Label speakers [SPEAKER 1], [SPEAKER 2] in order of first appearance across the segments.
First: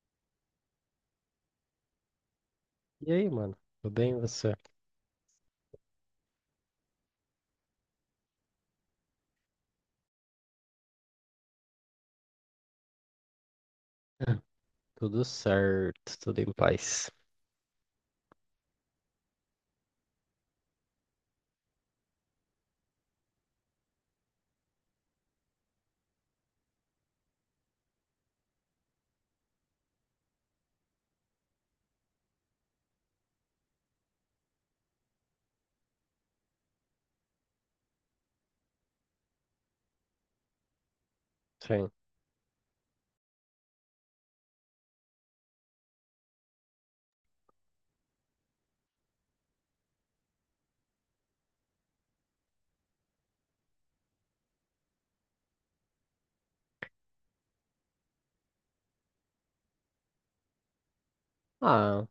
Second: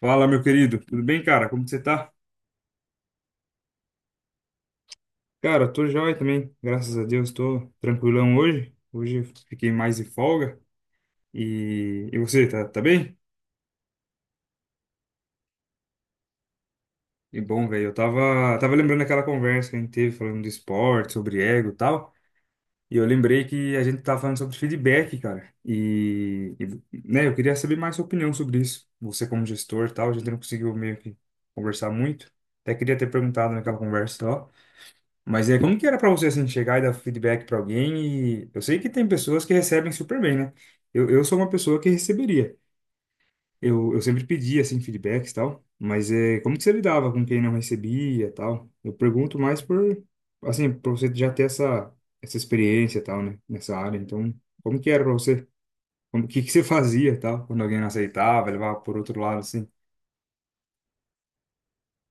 [SPEAKER 1] Fala, meu querido. Tudo bem, cara? Como que você tá?
[SPEAKER 2] E aí, mano? Tudo bem, e você?
[SPEAKER 1] Cara, tô jóia também. Graças a Deus, tô tranquilão hoje. Hoje eu fiquei mais de folga. E você, tá bem?
[SPEAKER 2] Ah, tudo certo, tudo em paz.
[SPEAKER 1] E bom, velho, eu tava lembrando daquela conversa que a gente teve falando de esporte, sobre ego e tal. E eu lembrei que a gente tava falando sobre feedback, cara. E, né, eu queria saber mais sua opinião sobre isso. Você como gestor e tal, a gente não conseguiu meio que conversar muito. Até queria ter perguntado naquela conversa, ó. Mas é como que era pra você assim chegar e dar feedback pra alguém, e eu sei que tem pessoas que recebem super bem, né? Eu sou uma pessoa que
[SPEAKER 2] Sim.
[SPEAKER 1] receberia. Eu sempre pedia assim feedbacks e tal, mas é como que você lidava com quem não recebia, e tal? Eu pergunto mais por assim, para você já ter essa experiência e tal, né, nessa área. Então, como que era pra você? Como que você fazia, e tal, quando alguém não aceitava, levava por outro lado assim?
[SPEAKER 2] Ah,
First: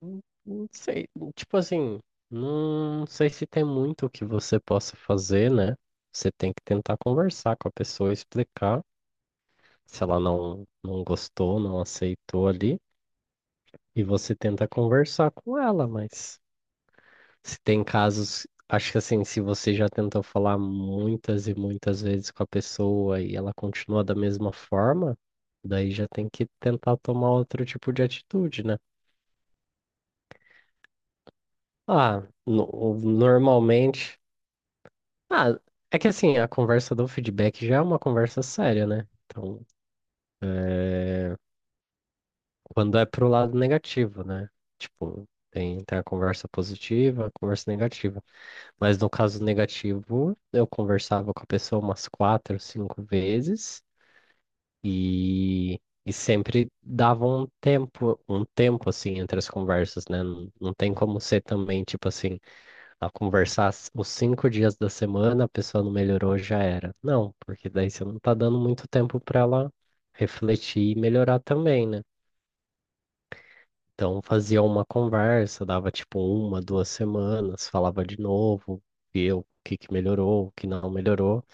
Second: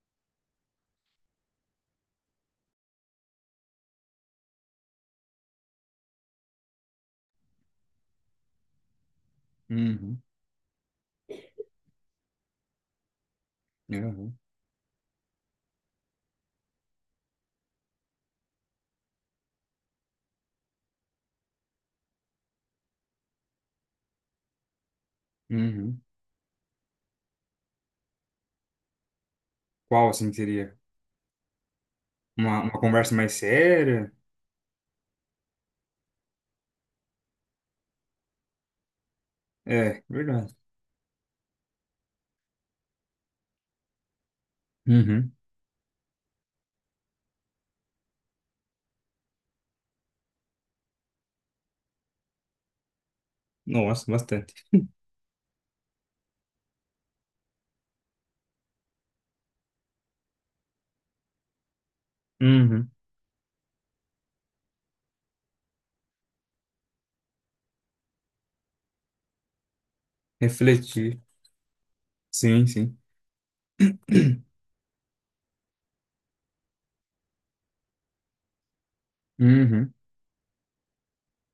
[SPEAKER 2] não não sei. Tipo assim, não sei se tem muito que você possa fazer, né? Você tem que tentar conversar com a pessoa, explicar se ela
[SPEAKER 1] Uhum,
[SPEAKER 2] não gostou, não aceitou ali, e você
[SPEAKER 1] uhum,
[SPEAKER 2] tenta conversar com ela, mas se tem casos, acho que assim, se você já tentou falar muitas e muitas vezes com a pessoa e ela continua da mesma forma, daí
[SPEAKER 1] uhum.
[SPEAKER 2] já tem que tentar tomar outro tipo de atitude, né?
[SPEAKER 1] Qual assim que seria?
[SPEAKER 2] Ah,
[SPEAKER 1] Uma conversa mais séria?
[SPEAKER 2] normalmente. Ah, é que assim, a conversa do feedback já é uma conversa séria, né? Então,
[SPEAKER 1] É, verdade.
[SPEAKER 2] é, quando é pro lado negativo, né? Tipo,
[SPEAKER 1] Uhum.
[SPEAKER 2] tem a conversa positiva, a conversa negativa. Mas no caso negativo, eu conversava com a pessoa umas quatro, cinco vezes
[SPEAKER 1] Nossa, bastante.
[SPEAKER 2] e, e sempre dava um tempo assim entre as conversas, né? Não, não tem como ser também, tipo assim,
[SPEAKER 1] Uhum.
[SPEAKER 2] a conversar os 5 dias da semana, a pessoa não melhorou, já era. Não, porque daí você não tá dando muito tempo para ela refletir e
[SPEAKER 1] Refletir.
[SPEAKER 2] melhorar também, né?
[SPEAKER 1] Sim, sim.
[SPEAKER 2] Então fazia uma conversa, dava tipo uma, 2 semanas, falava de novo, via o que
[SPEAKER 1] Uhum.
[SPEAKER 2] que melhorou, o que não melhorou.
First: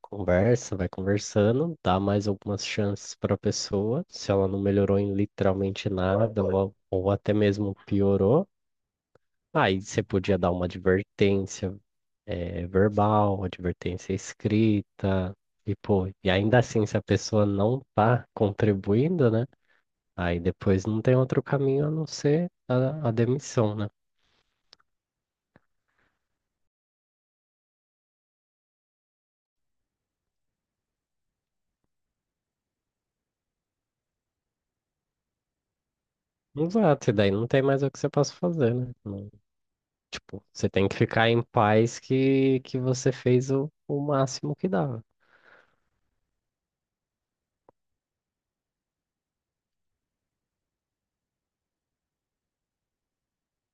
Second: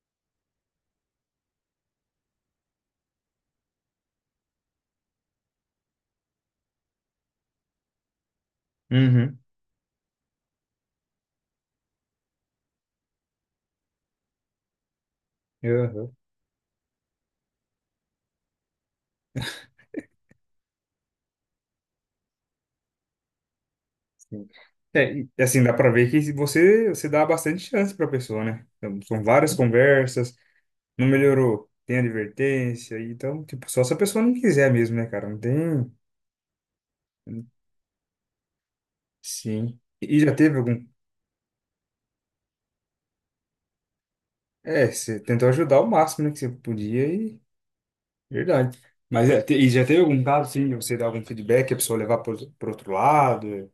[SPEAKER 2] Conversa, vai conversando, dá mais algumas chances para a pessoa. Se ela não melhorou em literalmente nada, ou até mesmo piorou,
[SPEAKER 1] Uhum.
[SPEAKER 2] aí você podia dar uma advertência, verbal, advertência escrita, e pô,
[SPEAKER 1] Uhum.
[SPEAKER 2] e ainda assim, se a pessoa não tá contribuindo, né? Aí depois não tem outro caminho a não ser a demissão, né?
[SPEAKER 1] Sim. É, e, assim, dá pra ver que você dá bastante chance pra pessoa, né? Então, são várias conversas, não melhorou, tem advertência, e então, tipo, só se a pessoa não quiser mesmo, né, cara? Não tem.
[SPEAKER 2] Exato, e daí não tem mais o que você possa fazer, né? Não,
[SPEAKER 1] Sim. E já
[SPEAKER 2] tipo,
[SPEAKER 1] teve
[SPEAKER 2] você
[SPEAKER 1] algum.
[SPEAKER 2] tem que ficar em paz que você fez o máximo que
[SPEAKER 1] É,
[SPEAKER 2] dava.
[SPEAKER 1] você tentou ajudar o máximo, né, que você podia e. Verdade. Mas é, e já teve algum caso, sim, de você dar algum feedback, a pessoa levar pro outro lado?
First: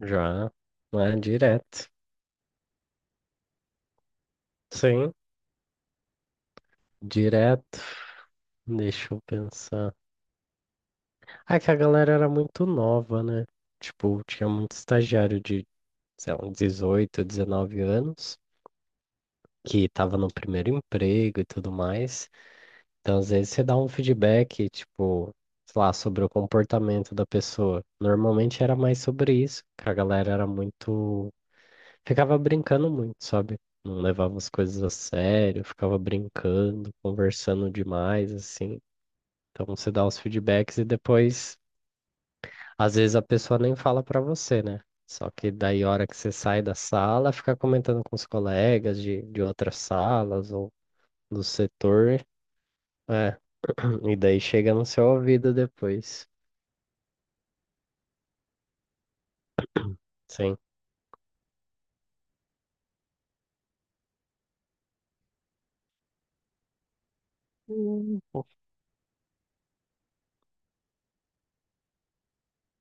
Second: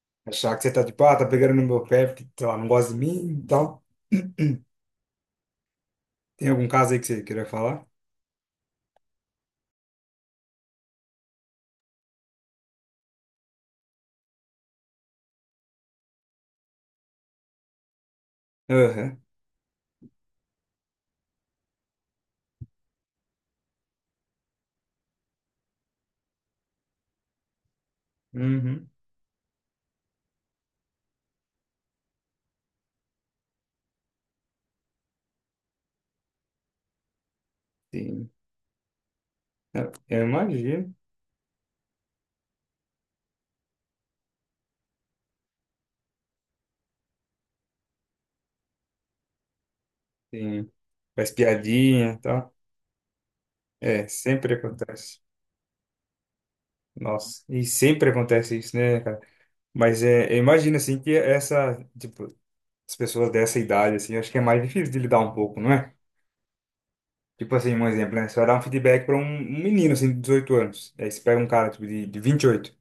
[SPEAKER 2] Já,
[SPEAKER 1] Achar que você tá tipo, ah,
[SPEAKER 2] né?
[SPEAKER 1] tá pegando no meu
[SPEAKER 2] Direto.
[SPEAKER 1] pé porque, sei lá, não gosta de mim e tal.
[SPEAKER 2] Sim,
[SPEAKER 1] Tem algum caso aí que você queria
[SPEAKER 2] direto.
[SPEAKER 1] falar?
[SPEAKER 2] Deixa eu pensar. Ah, é que a galera era muito nova, né? Tipo, tinha muito estagiário de, sei lá, 18, 19 anos,
[SPEAKER 1] Aham.
[SPEAKER 2] que tava no primeiro emprego e tudo mais. Então, às vezes, você dá um feedback, tipo, sei lá, sobre o comportamento da pessoa. Normalmente era
[SPEAKER 1] Uhum.
[SPEAKER 2] mais sobre isso, que a galera era muito ficava brincando muito, sabe? Não levava as coisas a sério, ficava brincando, conversando
[SPEAKER 1] Sim.
[SPEAKER 2] demais, assim. Então você
[SPEAKER 1] Eu
[SPEAKER 2] dá os
[SPEAKER 1] eu
[SPEAKER 2] feedbacks e
[SPEAKER 1] imagino.
[SPEAKER 2] depois, às vezes a pessoa nem fala pra você, né? Só que daí, a hora que você sai da sala, fica comentando com os colegas de outras salas
[SPEAKER 1] Sim.
[SPEAKER 2] ou
[SPEAKER 1] Faz
[SPEAKER 2] do
[SPEAKER 1] piadinha e
[SPEAKER 2] setor,
[SPEAKER 1] tal.
[SPEAKER 2] é.
[SPEAKER 1] É,
[SPEAKER 2] E daí
[SPEAKER 1] sempre
[SPEAKER 2] chega no seu
[SPEAKER 1] acontece.
[SPEAKER 2] ouvido depois.
[SPEAKER 1] Nossa. E sempre acontece isso, né, cara? Mas é, eu
[SPEAKER 2] Sim.
[SPEAKER 1] imagino, assim, que essa, tipo, as pessoas dessa idade, assim, eu acho que é mais difícil de lidar um pouco, não é? Tipo assim, um exemplo,
[SPEAKER 2] Hum.
[SPEAKER 1] né? Você vai dar um feedback para um menino, assim, de 18 anos. Aí você pega um cara, tipo, de 28.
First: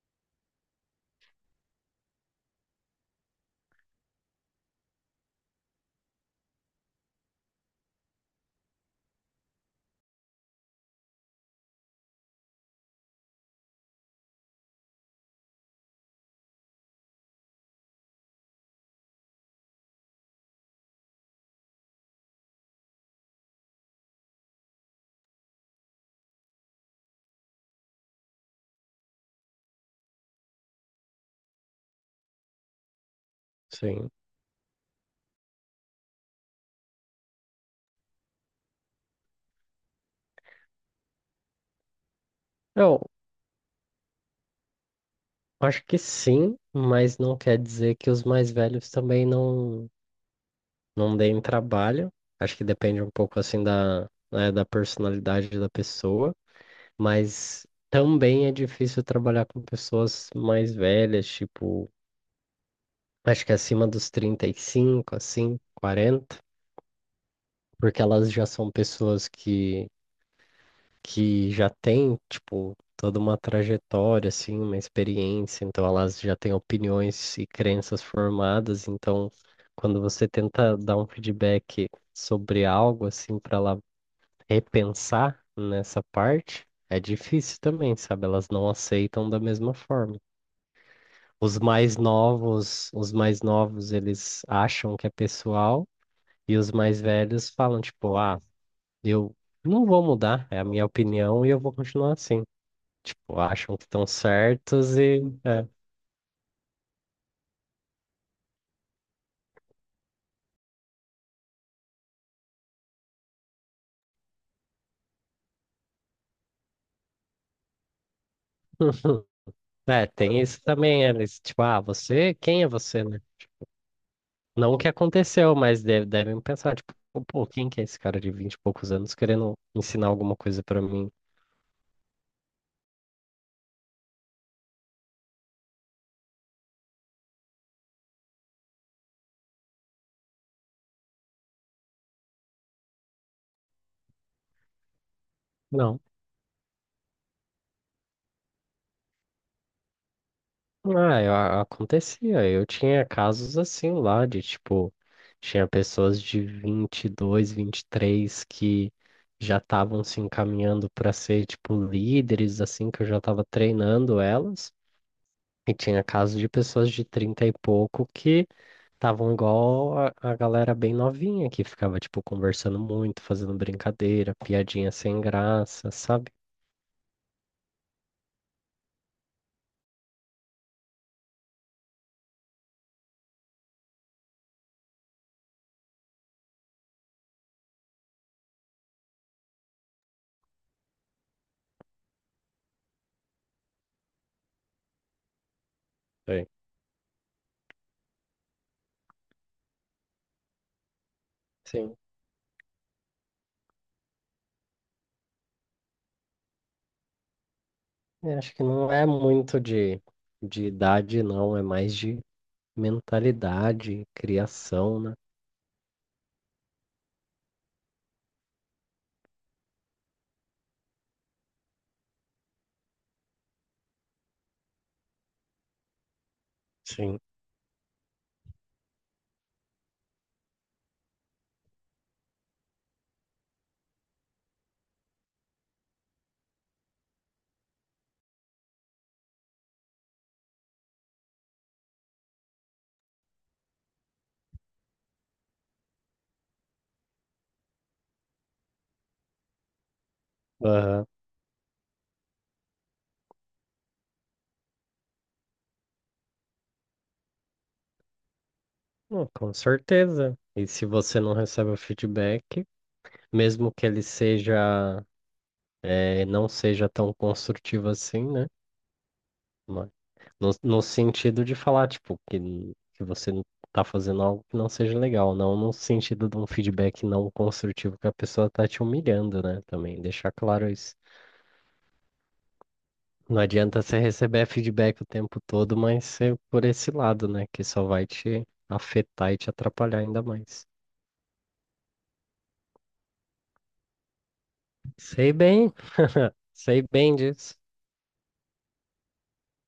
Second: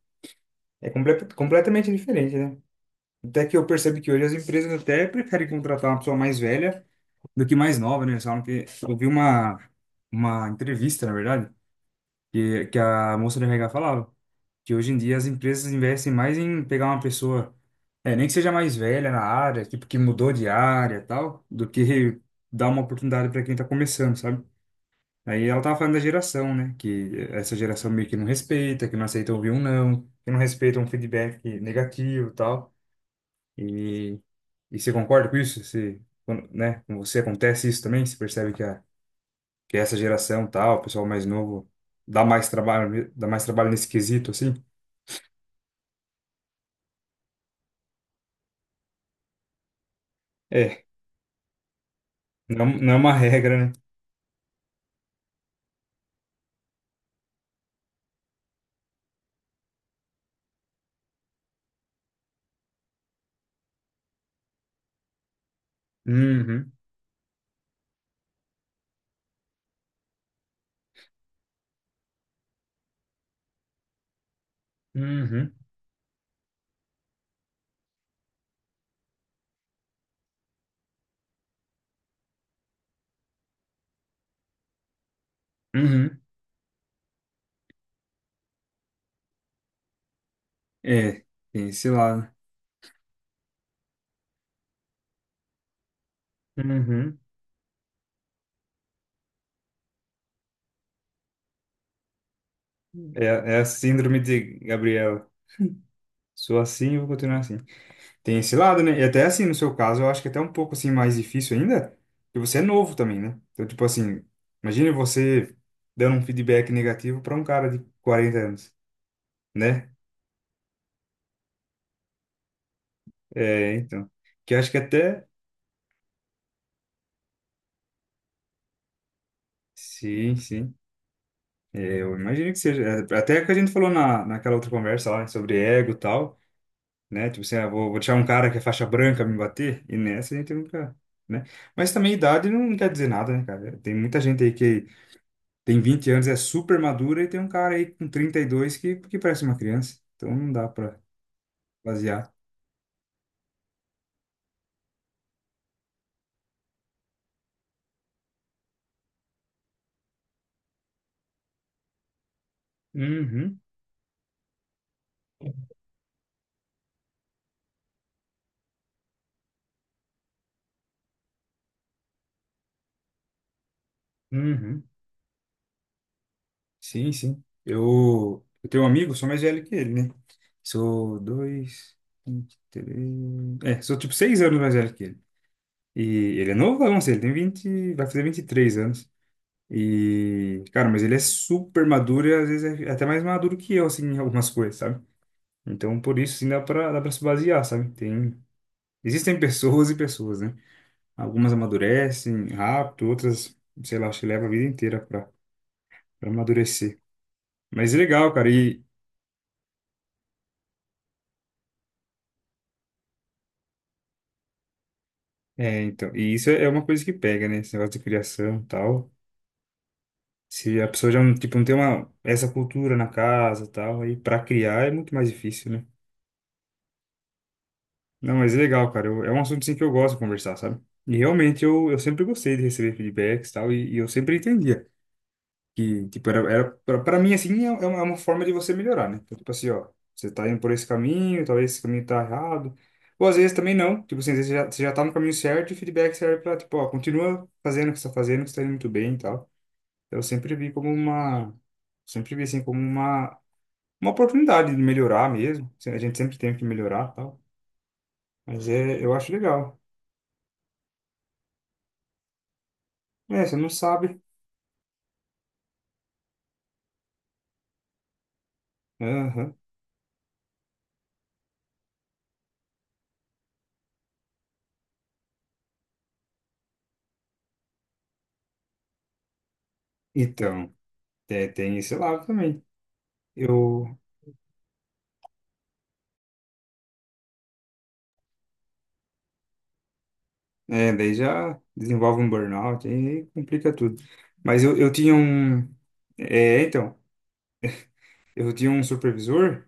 [SPEAKER 1] É completamente diferente, né? Até que eu percebo que hoje as empresas até preferem contratar uma pessoa mais velha do que mais nova, né? Eles falam que eu vi uma entrevista, na verdade, que a moça do RH falava que hoje em dia as empresas investem mais em pegar uma pessoa, é, nem que seja mais velha na área, tipo, que mudou de área e tal, do que dar uma oportunidade para quem tá começando, sabe? Aí ela tava falando da geração, né? Que essa geração meio que não respeita, que não aceita ouvir um não, que não respeita um feedback negativo e tal.
[SPEAKER 2] Sim.
[SPEAKER 1] E, e você concorda com isso? Você, né, com você acontece isso também? Você percebe que, que essa geração tal, o pessoal mais novo,
[SPEAKER 2] Eu
[SPEAKER 1] dá mais trabalho nesse quesito, assim?
[SPEAKER 2] acho que sim, mas não quer dizer que os mais velhos também não.
[SPEAKER 1] É,
[SPEAKER 2] não deem trabalho. Acho que
[SPEAKER 1] não é
[SPEAKER 2] depende um
[SPEAKER 1] uma
[SPEAKER 2] pouco assim
[SPEAKER 1] regra, né?
[SPEAKER 2] da, né, da personalidade da pessoa, mas também é difícil trabalhar com pessoas mais velhas, tipo, acho que acima dos 35 assim, 40,
[SPEAKER 1] Uhum,
[SPEAKER 2] porque elas já são pessoas que já têm, tipo, toda uma trajetória, assim, uma
[SPEAKER 1] uhum,
[SPEAKER 2] experiência, então elas já têm opiniões e crenças formadas, então quando você tenta dar um feedback sobre algo assim para ela repensar nessa
[SPEAKER 1] uhum.
[SPEAKER 2] parte é difícil também, sabe? Elas não aceitam da mesma forma.
[SPEAKER 1] É, tem esse lado.
[SPEAKER 2] Os mais novos, eles acham que é pessoal e os mais
[SPEAKER 1] Uhum.
[SPEAKER 2] velhos falam tipo, ah, eu não vou mudar, é a minha opinião e eu vou continuar assim.
[SPEAKER 1] É,
[SPEAKER 2] Tipo,
[SPEAKER 1] é a
[SPEAKER 2] acham que estão
[SPEAKER 1] síndrome de
[SPEAKER 2] certos e
[SPEAKER 1] Gabriela.
[SPEAKER 2] é.
[SPEAKER 1] Sou assim e vou continuar assim. Tem esse lado, né? E até assim, no seu caso, eu acho que é até um pouco assim mais difícil ainda, porque você é novo também, né? Então, tipo assim, imagine você dando um feedback negativo para um cara de 40 anos, né?
[SPEAKER 2] É, tem isso também, eles, tipo, ah, você, quem é você, né?
[SPEAKER 1] É, então, que eu acho
[SPEAKER 2] Não
[SPEAKER 1] que
[SPEAKER 2] o que
[SPEAKER 1] até
[SPEAKER 2] aconteceu, mas devem pensar, tipo, pô, quem que é esse cara de 20 e poucos anos querendo ensinar
[SPEAKER 1] sim,
[SPEAKER 2] alguma coisa
[SPEAKER 1] sim.
[SPEAKER 2] pra mim?
[SPEAKER 1] É, eu imagino que seja. É, até que a gente falou na naquela outra conversa lá, né, sobre ego e tal, né? Tipo assim, ah, vou deixar um cara que é faixa branca me bater, e nessa a gente nunca, né? Mas também idade não quer dizer nada, né, cara? Tem muita gente aí. Tem
[SPEAKER 2] Não.
[SPEAKER 1] 20 anos, é super madura e tem um cara aí com 32 que parece uma criança. Então não dá pra
[SPEAKER 2] Ah,
[SPEAKER 1] basear.
[SPEAKER 2] acontecia. Eu tinha casos assim lá de, tipo, tinha pessoas de 22, três que já estavam se encaminhando para ser, tipo, líderes, assim, que eu já estava
[SPEAKER 1] Uhum,
[SPEAKER 2] treinando elas. E tinha casos de pessoas de 30 e pouco que estavam igual a, galera bem novinha que ficava, tipo, conversando muito, fazendo brincadeira,
[SPEAKER 1] uhum.
[SPEAKER 2] piadinha sem graça, sabe?
[SPEAKER 1] Sim, sim. Eu tenho um amigo, sou mais velho que ele, né? Sou dois, 23. É, sou tipo 6 anos mais velho que ele. E ele é novão, assim, ele tem 20, vai fazer 23 anos. E, cara, mas ele é super maduro e às vezes é até mais maduro que eu, assim, em algumas coisas, sabe? Então, por isso,
[SPEAKER 2] Sei.
[SPEAKER 1] assim, dá pra se basear, sabe? Tem. Existem pessoas e pessoas, né? Algumas
[SPEAKER 2] Sim.
[SPEAKER 1] amadurecem rápido, outras, sei lá, acho que leva a vida inteira para amadurecer. Mas é legal,
[SPEAKER 2] Eu
[SPEAKER 1] cara.
[SPEAKER 2] acho que
[SPEAKER 1] E,
[SPEAKER 2] não é muito de idade, não, é mais de mentalidade, criação, né?
[SPEAKER 1] é, então, e isso é uma coisa que pega, né? Esse negócio de criação e tal. Se a pessoa já não, tipo, não tem uma, essa cultura na casa e tal, aí para criar é muito mais difícil, né?
[SPEAKER 2] Sim.
[SPEAKER 1] Não, mas é legal, cara. É um assunto assim, que eu gosto de conversar, sabe? E realmente eu sempre gostei de receber feedbacks e tal, e eu sempre entendia. Que, tipo, pra mim, assim, é uma, é uma forma de você melhorar, né? Então, tipo assim, ó, você tá indo por esse caminho, talvez esse caminho tá errado. Ou às vezes também não. Tipo assim, às vezes você já tá no caminho certo e o feedback serve pra, tipo, ó, continua fazendo o que você tá fazendo, que você tá indo muito bem e tal. Então, eu sempre vi como
[SPEAKER 2] Aham.
[SPEAKER 1] uma... Sempre vi, assim, como uma oportunidade de melhorar mesmo. Assim, a gente sempre tem que melhorar e tal. Mas é, eu
[SPEAKER 2] Não,
[SPEAKER 1] acho
[SPEAKER 2] com
[SPEAKER 1] legal.
[SPEAKER 2] certeza. E se você não recebe o feedback,
[SPEAKER 1] É, você não
[SPEAKER 2] mesmo que ele
[SPEAKER 1] sabe.
[SPEAKER 2] seja, não seja tão construtivo assim, né?
[SPEAKER 1] Aham.
[SPEAKER 2] Mas no sentido de falar, tipo, que você não tá fazendo algo que não seja legal, não no sentido de um feedback não construtivo que a pessoa tá te humilhando, né? Também deixar claro
[SPEAKER 1] Então,
[SPEAKER 2] isso.
[SPEAKER 1] é, tem esse lado também.
[SPEAKER 2] Não adianta
[SPEAKER 1] Eu...
[SPEAKER 2] você receber feedback o tempo todo, mas ser por esse lado, né? Que só vai te afetar e te atrapalhar ainda mais.
[SPEAKER 1] É, daí já desenvolve um burnout, aí complica tudo. Mas eu tinha
[SPEAKER 2] Sei
[SPEAKER 1] um.
[SPEAKER 2] bem,
[SPEAKER 1] É,
[SPEAKER 2] sei
[SPEAKER 1] então,
[SPEAKER 2] bem disso.
[SPEAKER 1] eu tinha um supervisor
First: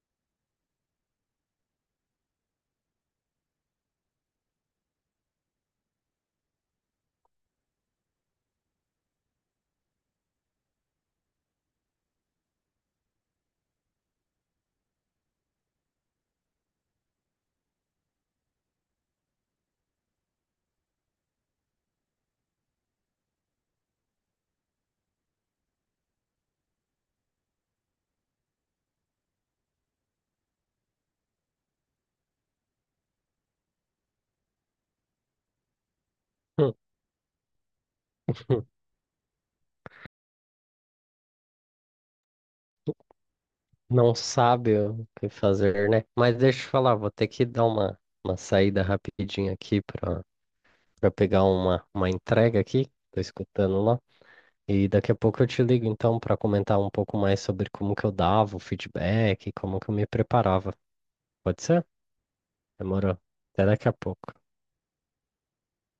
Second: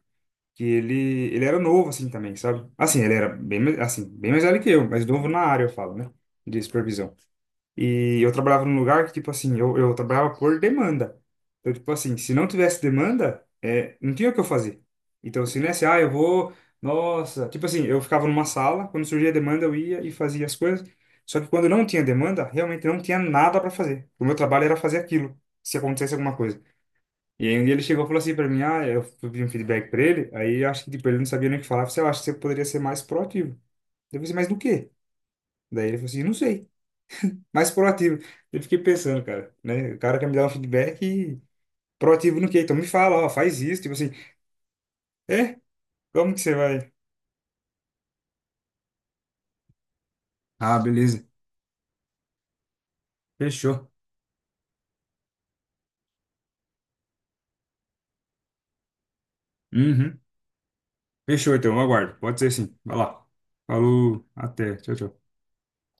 [SPEAKER 1] que ele era novo, assim, também, sabe? Assim, ele era bem, assim, bem mais velho que eu, mas novo na área, eu falo, né? De supervisão. E eu trabalhava num lugar que, tipo assim, eu trabalhava por demanda. Então, tipo assim, se não tivesse demanda, é, não tinha o que eu fazer. Então, se não é assim, ah, eu vou, nossa. Tipo assim, eu ficava numa sala, quando surgia demanda, eu ia e fazia as coisas. Só que quando não tinha demanda, realmente não tinha nada para fazer. O meu trabalho era fazer aquilo, se acontecesse alguma coisa. E aí um dia ele chegou e falou assim para mim, ah, eu pedi um feedback para ele, aí eu acho que tipo, ele não sabia nem o que falar, eu falei, "Ah, eu acho que você poderia ser mais proativo." Eu falei, assim, mas do quê? Daí ele falou assim, não sei, mais proativo. Eu fiquei pensando, cara, né? O cara quer me dar um feedback e proativo no quê? Então me fala, ó, faz isso. Tipo assim,
[SPEAKER 2] Não sabe o que
[SPEAKER 1] é?
[SPEAKER 2] fazer, né?
[SPEAKER 1] Como
[SPEAKER 2] Mas
[SPEAKER 1] que você
[SPEAKER 2] deixa eu te
[SPEAKER 1] vai?
[SPEAKER 2] falar, vou ter que dar uma saída rapidinho aqui para
[SPEAKER 1] Ah,
[SPEAKER 2] para
[SPEAKER 1] beleza.
[SPEAKER 2] pegar uma entrega aqui, tô escutando
[SPEAKER 1] Fechou.
[SPEAKER 2] lá. E daqui a pouco eu te ligo então para comentar um pouco mais sobre como que eu dava o feedback, como que eu me
[SPEAKER 1] Uhum.
[SPEAKER 2] preparava.
[SPEAKER 1] Fechou,
[SPEAKER 2] Pode
[SPEAKER 1] então, eu
[SPEAKER 2] ser?
[SPEAKER 1] aguardo. Pode ser, sim. Vai
[SPEAKER 2] Demorou.
[SPEAKER 1] lá.
[SPEAKER 2] Até daqui a
[SPEAKER 1] Falou,
[SPEAKER 2] pouco.
[SPEAKER 1] até. Tchau, tchau.